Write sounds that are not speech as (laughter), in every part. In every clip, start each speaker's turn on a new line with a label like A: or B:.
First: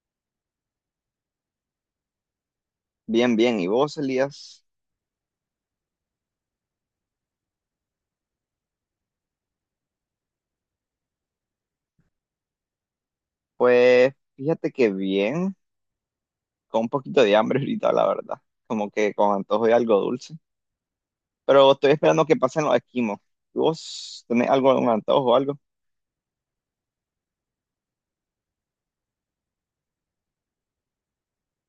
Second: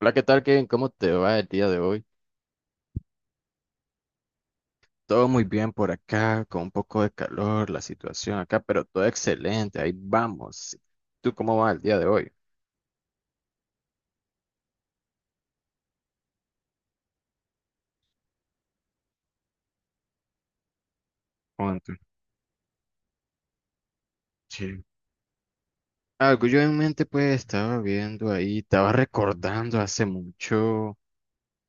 A: Hola, ¿qué tal, Kevin? ¿Cómo te va el día de hoy?
B: Bien, bien. ¿Y vos, Elías?
A: Todo muy bien por acá, con un poco de calor, la situación acá, pero todo excelente, ahí vamos. ¿Tú cómo va el día de hoy?
B: Pues fíjate que bien, con un poquito de hambre (laughs) ahorita, la verdad. Como que con antojo de algo dulce. Pero
A: ¿Cuánto?
B: estoy esperando que pasen los esquimos. ¿Vos tenés algo,
A: Sí.
B: un antojo o algo?
A: Algo yo en mente pues estaba viendo ahí, estaba recordando hace mucho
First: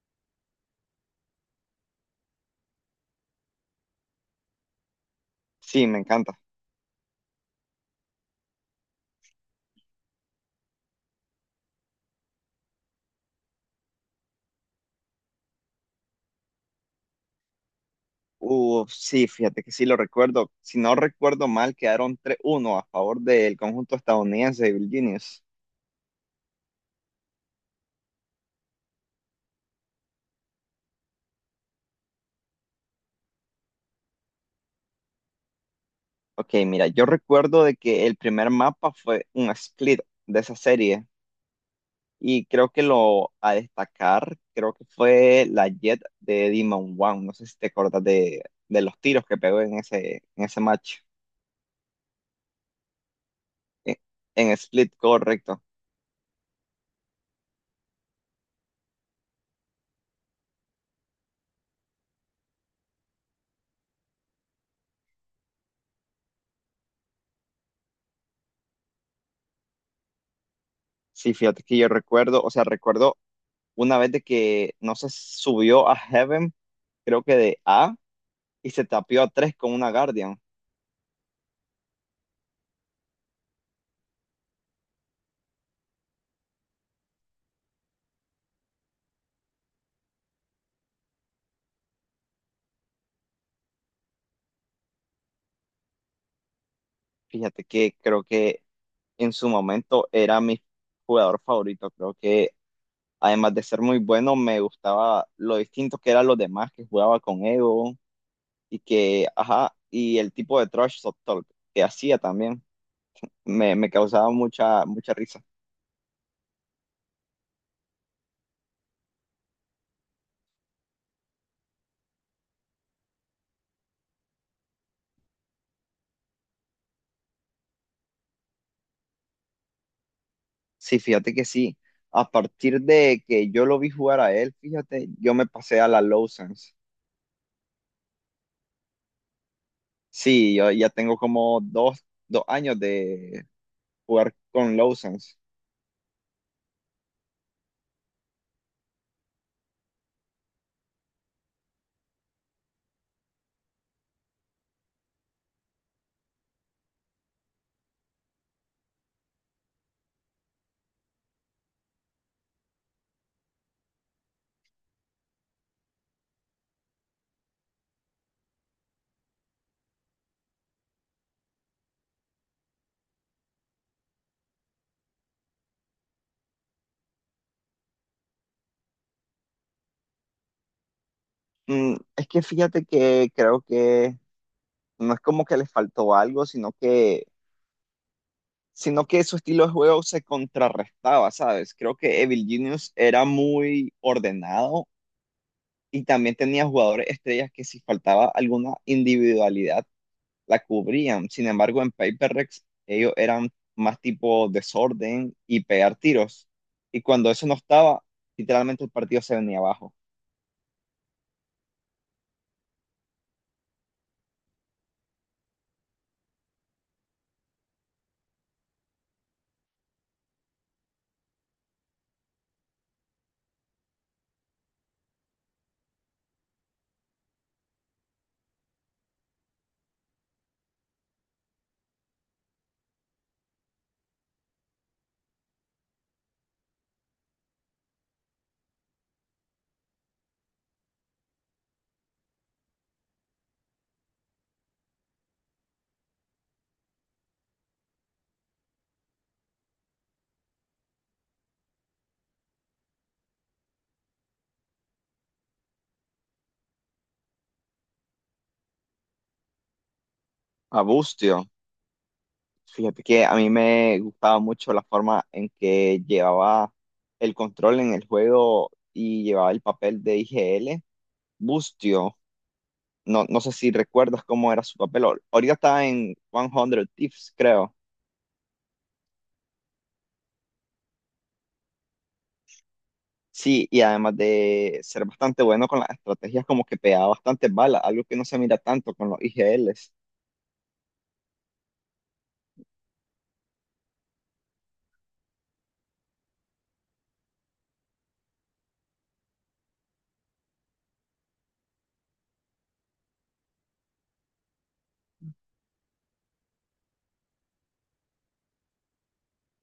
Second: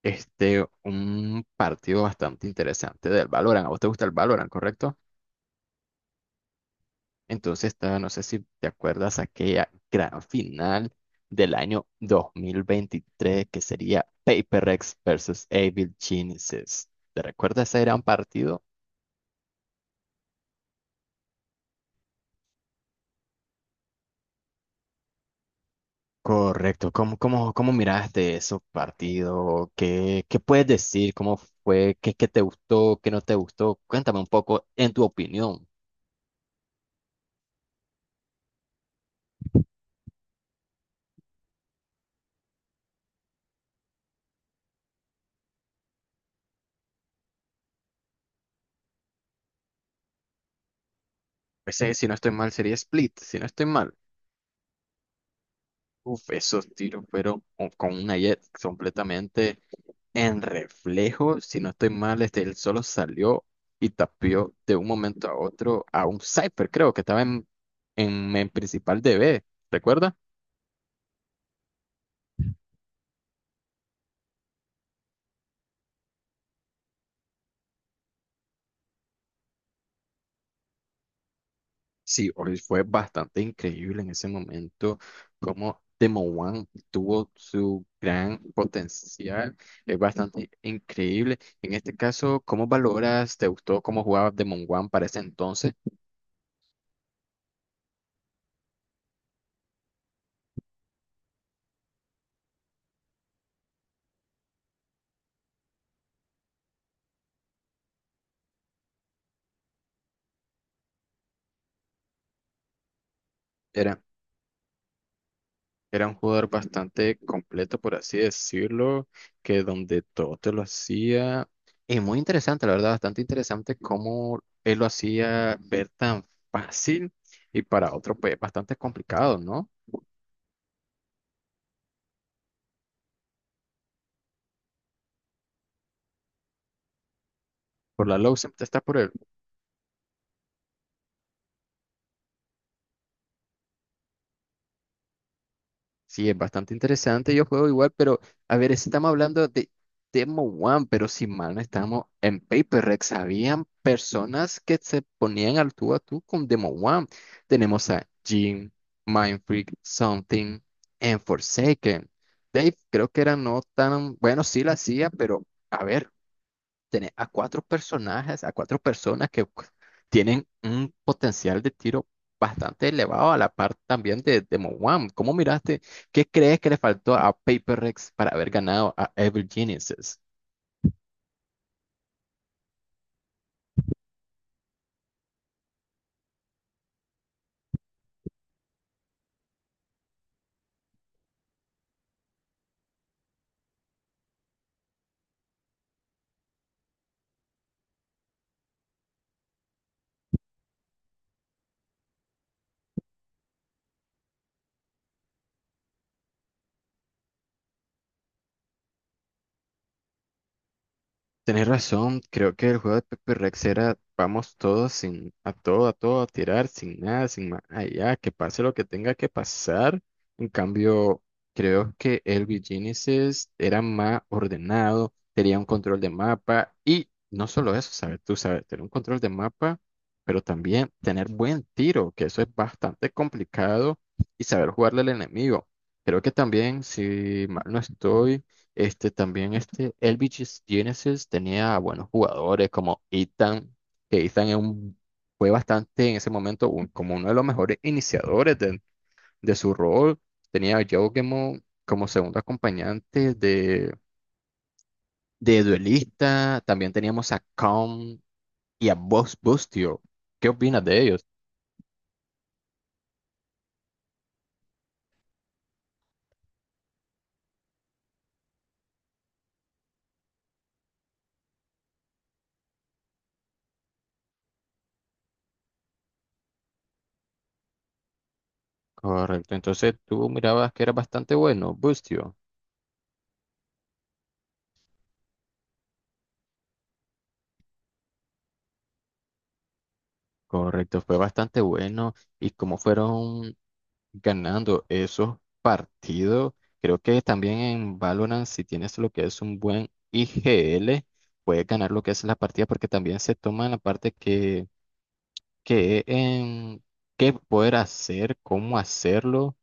A: un partido bastante interesante del Valorant. ¿A vos te gusta el Valorant, correcto?
B: Sí, me encanta.
A: Entonces, no sé si te acuerdas aquella gran final del año 2023 que sería Paper X versus Evil Geniuses. ¿Te recuerdas ese gran partido?
B: Sí, fíjate que sí lo recuerdo. Si no recuerdo mal, quedaron tres uno a favor del conjunto estadounidense de Virginius.
A: Correcto. ¿Cómo miraste ese partido? ¿Qué puedes decir? ¿Cómo fue? ¿Qué te gustó? ¿Qué no te gustó? Cuéntame un poco en tu opinión.
B: Ok, mira, yo recuerdo de que el primer mapa fue un split de esa serie. Y creo que lo a destacar, creo que fue la Jet de Demon One. No sé si te acordás de los tiros que pegó en ese match.
A: Pues, si no estoy mal, sería Split. Si no estoy mal.
B: En, en Split, correcto.
A: Uf, esos tiros fueron con una jet completamente. En reflejo, si no estoy mal, él solo salió y tapió de un momento a otro a un Cypher, creo que estaba en principal D B, ¿recuerda?
B: Sí, fíjate que yo recuerdo, o sea, recuerdo una vez de que no se subió a Heaven, creo que de A, y se tapió a 3 con una Guardian.
A: Sí, hoy fue bastante increíble en ese momento cómo Demo One tuvo su gran potencial, es bastante increíble. En este caso, ¿cómo valoras? ¿Te gustó cómo jugaba Demo One para ese entonces?
B: Fíjate que creo que en su momento era mi jugador favorito. Creo que además de ser muy bueno, me gustaba lo distinto que eran los demás, que jugaba con Ego, y que, ajá, y el tipo de trash talk que hacía también me
A: ¿Era?
B: causaba mucha risa.
A: Era un jugador bastante completo, por así decirlo, que donde todo te lo hacía. Y muy interesante, la verdad, bastante interesante cómo él lo hacía ver tan fácil y para otro, pues, bastante complicado, ¿no?
B: Sí, fíjate que sí. A partir de que yo lo vi jugar a él, fíjate, yo me pasé a la Lowsons.
A: Por la low siempre está por el.
B: Sí, yo ya tengo como dos años de jugar con Lowsons.
A: Sí, es bastante interesante. Yo juego igual, pero a ver, estamos hablando de Demo One, pero si mal no estamos en Paper Rex. Habían personas que se ponían al tú a tú con Demo One. Tenemos a Jim, Mindfreak, Something, and Forsaken. Dave, creo que era no tan bueno, sí la hacía, pero a ver, tenés a cuatro personajes, a cuatro personas que pues, tienen un potencial de tiro bastante elevado a la par también de Mo. ¿Cómo miraste? ¿Qué crees que le faltó a Paper Rex para haber ganado a Evil Geniuses?
B: Mm, es que fíjate que creo que no es como que les faltó algo, sino que su estilo de juego se contrarrestaba, ¿sabes? Creo que Evil Genius era muy ordenado y también tenía jugadores estrellas que si faltaba alguna individualidad la cubrían. Sin embargo, en Paper Rex ellos eran más tipo desorden y pegar tiros. Y cuando eso no estaba, literalmente el partido se venía abajo.
A: Tenés razón, creo que el juego de Pepe Rex era vamos todos sin a todo, a todo, a tirar, sin nada, sin más allá, que pase lo que tenga que pasar. En cambio, creo que el Genesis era más ordenado, tenía un control de mapa y no solo eso, sabes, tú sabes, tener un control de mapa, pero también tener buen tiro, que eso es bastante complicado y saber jugarle al enemigo. Creo que también, si mal no estoy. Este también, este Elvis Genesis tenía buenos jugadores como Ethan, que Ethan es fue bastante en ese momento como uno de los mejores iniciadores de su rol. Tenía a Joe Gemo como segundo acompañante de duelista. También teníamos a Kong y a Buzz Bustio. ¿Qué
B: A
A: opinas de ellos?
B: Bustio, fíjate que a mí me gustaba mucho la forma en que llevaba el control en el juego y llevaba el papel de IGL. Bustio, no sé si recuerdas cómo era su papel. Ahorita está en 100 Thieves, creo.
A: Correcto, entonces tú mirabas que era bastante bueno, Bustio.
B: Sí, y además de ser bastante bueno con las estrategias, como que pegaba bastantes balas, algo que no se mira tanto con los IGLs.
A: Correcto, fue bastante bueno y como fueron ganando esos partidos. Creo que también en Valorant, si tienes lo que es un buen IGL, puedes ganar lo que es la partida, porque también se toma la parte que en qué poder hacer, cómo hacerlo,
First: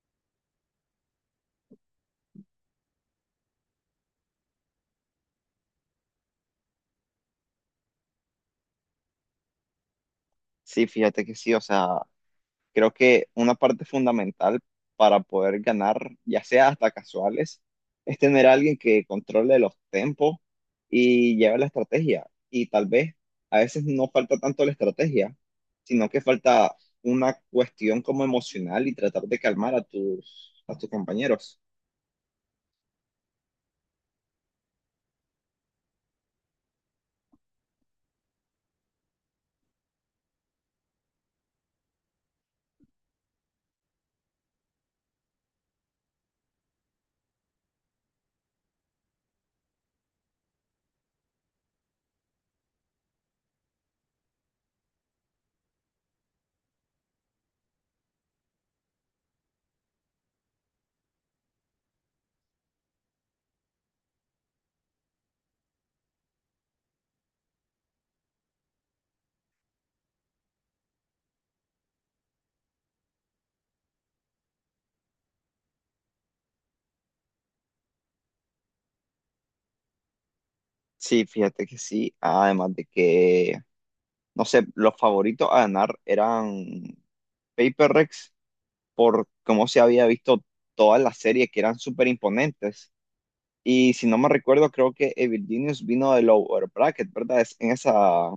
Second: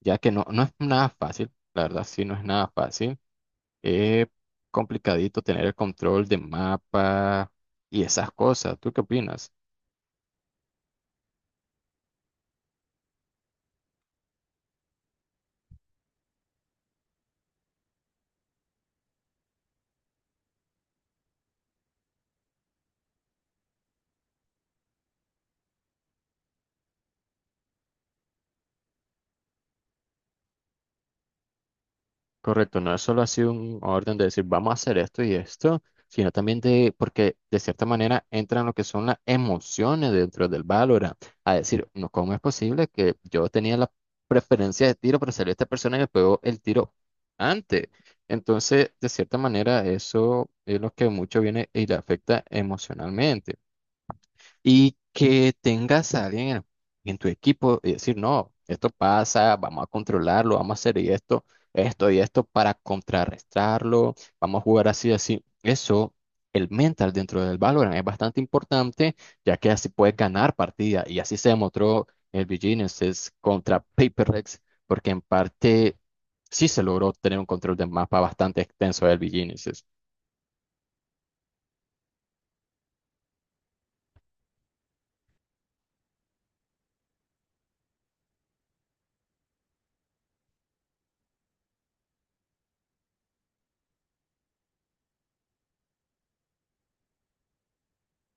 A: ya que no es nada fácil, la verdad, sí, no es nada fácil. Es complicadito tener el control de mapa y esas cosas. ¿Tú qué opinas?
B: Sí, fíjate que sí, o sea, creo que una parte fundamental para poder ganar, ya sea hasta casuales, es tener a alguien que controle los tempos y lleve la estrategia. Y tal vez a veces no falta tanto la estrategia, sino que falta una cuestión como emocional y tratar de calmar a tus compañeros.
A: Correcto, no es solo así un orden de decir vamos a hacer esto y esto, sino también de, porque de cierta manera entran lo que son las emociones dentro del Valorant, a decir, no, ¿cómo es posible que yo tenía la preferencia de tiro, pero salió esta persona y me pegó el tiro antes? Entonces, de cierta manera, eso es lo que mucho viene y le afecta emocionalmente y que tengas a alguien en tu equipo y decir, no, esto pasa, vamos a controlarlo, vamos a hacer y esto y esto para contrarrestarlo, vamos a jugar así, así. Eso, el mental dentro del Valorant es bastante importante, ya que así puedes ganar partidas y así se demostró el BGNeSys contra PaperX, porque en parte sí se logró tener un control de mapa bastante extenso del BGNeSys.
B: Sí, fíjate que sí. Además de que, no sé, los favoritos a ganar eran Paper Rex por cómo se había visto toda la serie, que eran súper imponentes. Y si no me recuerdo, creo que Evil Genius vino del Lower Bracket, ¿verdad? Es en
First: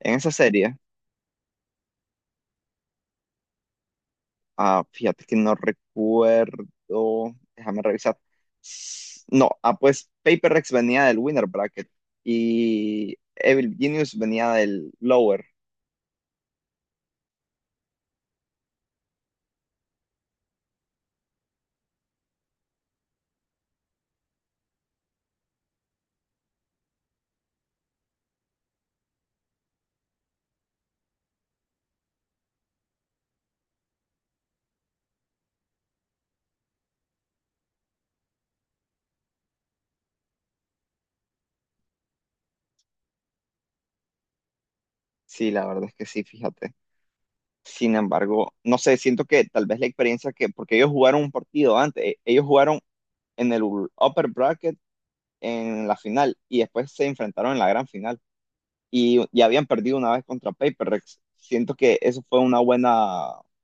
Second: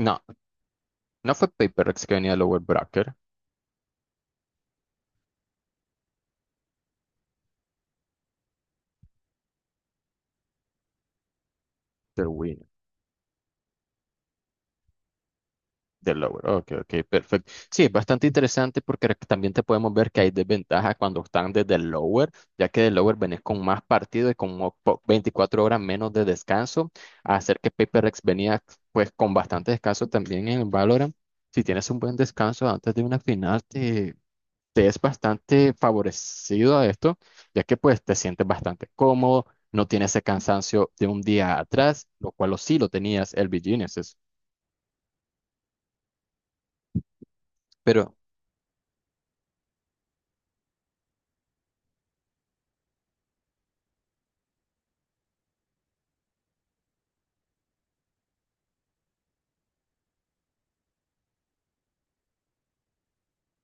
B: en esa serie.
A: no fue PaperX que venía de Lower Bracket,
B: Ah, fíjate que no recuerdo. Déjame revisar. No, ah, pues Paper Rex venía del Winner Bracket
A: pero bueno.
B: y Evil Genius venía del Lower.
A: Del lower. Ok, ok, perfecto. Sí, es bastante interesante porque también te podemos ver que hay desventajas cuando están desde el lower, ya que del lower venís con más partido y con 24 horas menos de descanso, a hacer que PaperX venía pues con bastante descanso también en el Valorant. Si tienes un buen descanso antes de una final, te es bastante favorecido a esto, ya que pues te sientes bastante cómodo, no tienes ese cansancio de un día atrás, lo cual lo sí lo tenías el Virginia.
B: Sí, la verdad es que sí, fíjate. Sin
A: Pero
B: embargo, no sé, siento que tal vez la experiencia que, porque ellos jugaron un partido antes, ellos jugaron en el upper bracket en la final y después se enfrentaron en la gran final y ya habían perdido una vez contra PaperX. Siento que eso fue una buena,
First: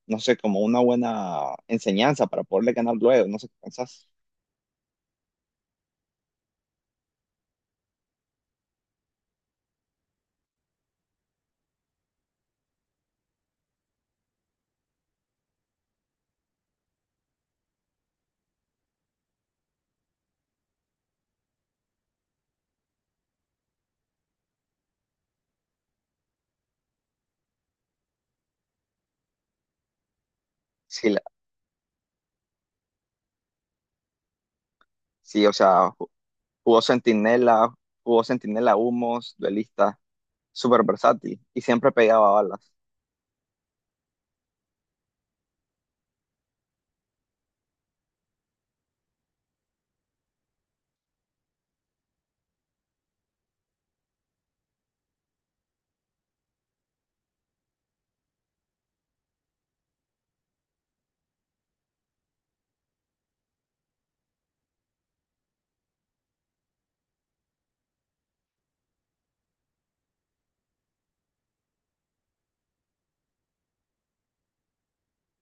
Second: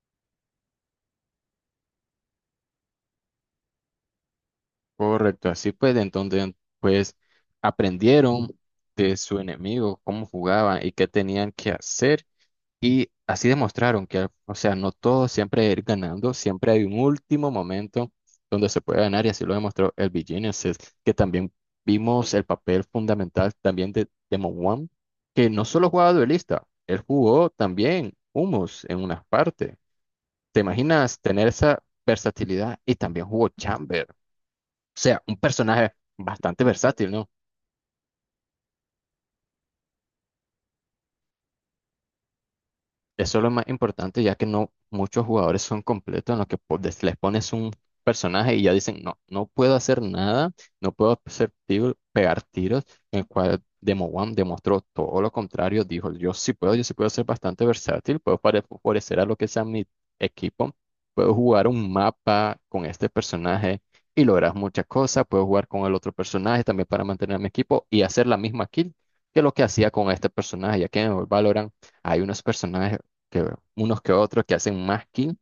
B: no sé, como una buena enseñanza para poderle ganar luego, no sé qué pensás.
A: correcto, así pues, entonces, pues aprendieron de su enemigo cómo jugaban y qué tenían que hacer y así demostraron que, o sea, no todo siempre es ir ganando, siempre hay un último momento donde se puede ganar y así lo demostró el Genesis, que también vimos el papel fundamental también de Demon One, que no solo jugaba duelista, él jugó también Humus en una parte. ¿Te
B: Sí,
A: imaginas
B: la-
A: tener esa versatilidad y también jugó Chamber? Sea, un
B: sí, o sea,
A: personaje bastante
B: jugó
A: versátil, ¿no?
B: Centinela, jugó Centinela Humos, duelista, súper versátil y siempre pegaba balas.
A: Eso es lo más importante, ya que no muchos jugadores son completos en los que les pones un personaje y ya dicen, no, no puedo hacer nada, no puedo hacer pegar tiros, en el cual Demo One demostró todo lo contrario, dijo, yo sí puedo ser bastante versátil, puedo favorecer a lo que sea mi equipo, puedo jugar un mapa con este personaje y lograr muchas cosas, puedo jugar con el otro personaje también para mantener a mi equipo y hacer la misma kill que lo que hacía con este personaje, ya que en el Valorant hay unos personajes que unos que otros que hacen más kill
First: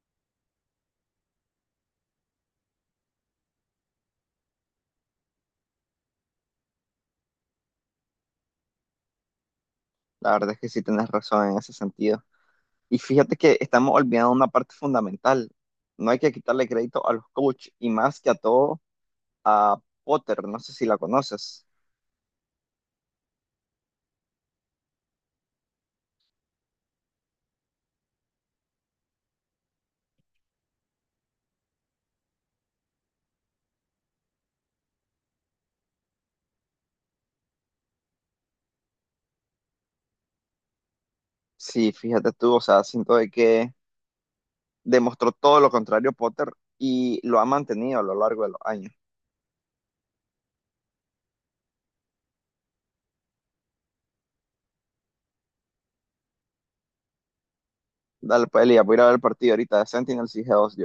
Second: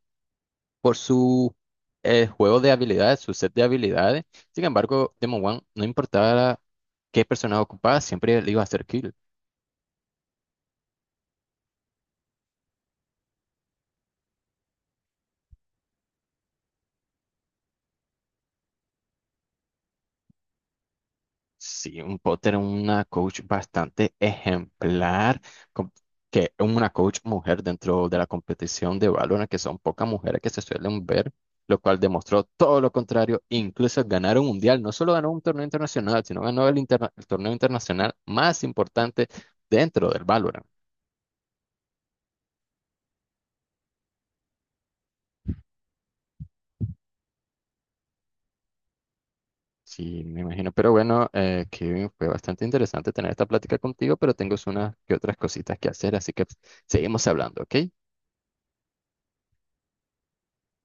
A: por su juego de habilidades, su set de habilidades. Sin embargo, Demon One no importaba qué personaje ocupaba, siempre le iba a hacer kill.
B: La verdad es que sí tenés razón en ese sentido. Y fíjate que estamos olvidando una parte fundamental. No hay que quitarle crédito a los coaches y más que a todo a Potter. No sé si la conoces.
A: Sí, un Potter, una coach bastante ejemplar, com- que una coach mujer dentro de la competición de Valorant, que son pocas mujeres que se suelen ver, lo cual demostró todo lo contrario, incluso ganar un mundial, no solo ganó un torneo internacional, sino ganó el torneo internacional más importante dentro del Valorant.
B: Sí, fíjate tú, o sea, siento de que demostró todo lo contrario Potter y lo ha mantenido a lo largo de los años.
A: Sí, me imagino. Pero bueno, Kevin, fue bastante interesante tener esta plática contigo, pero tengo unas que otras cositas que hacer, así que seguimos hablando, ¿ok?
B: Dale, pues, Elia, voy a ir a ver el partido ahorita de Sentinels y G2.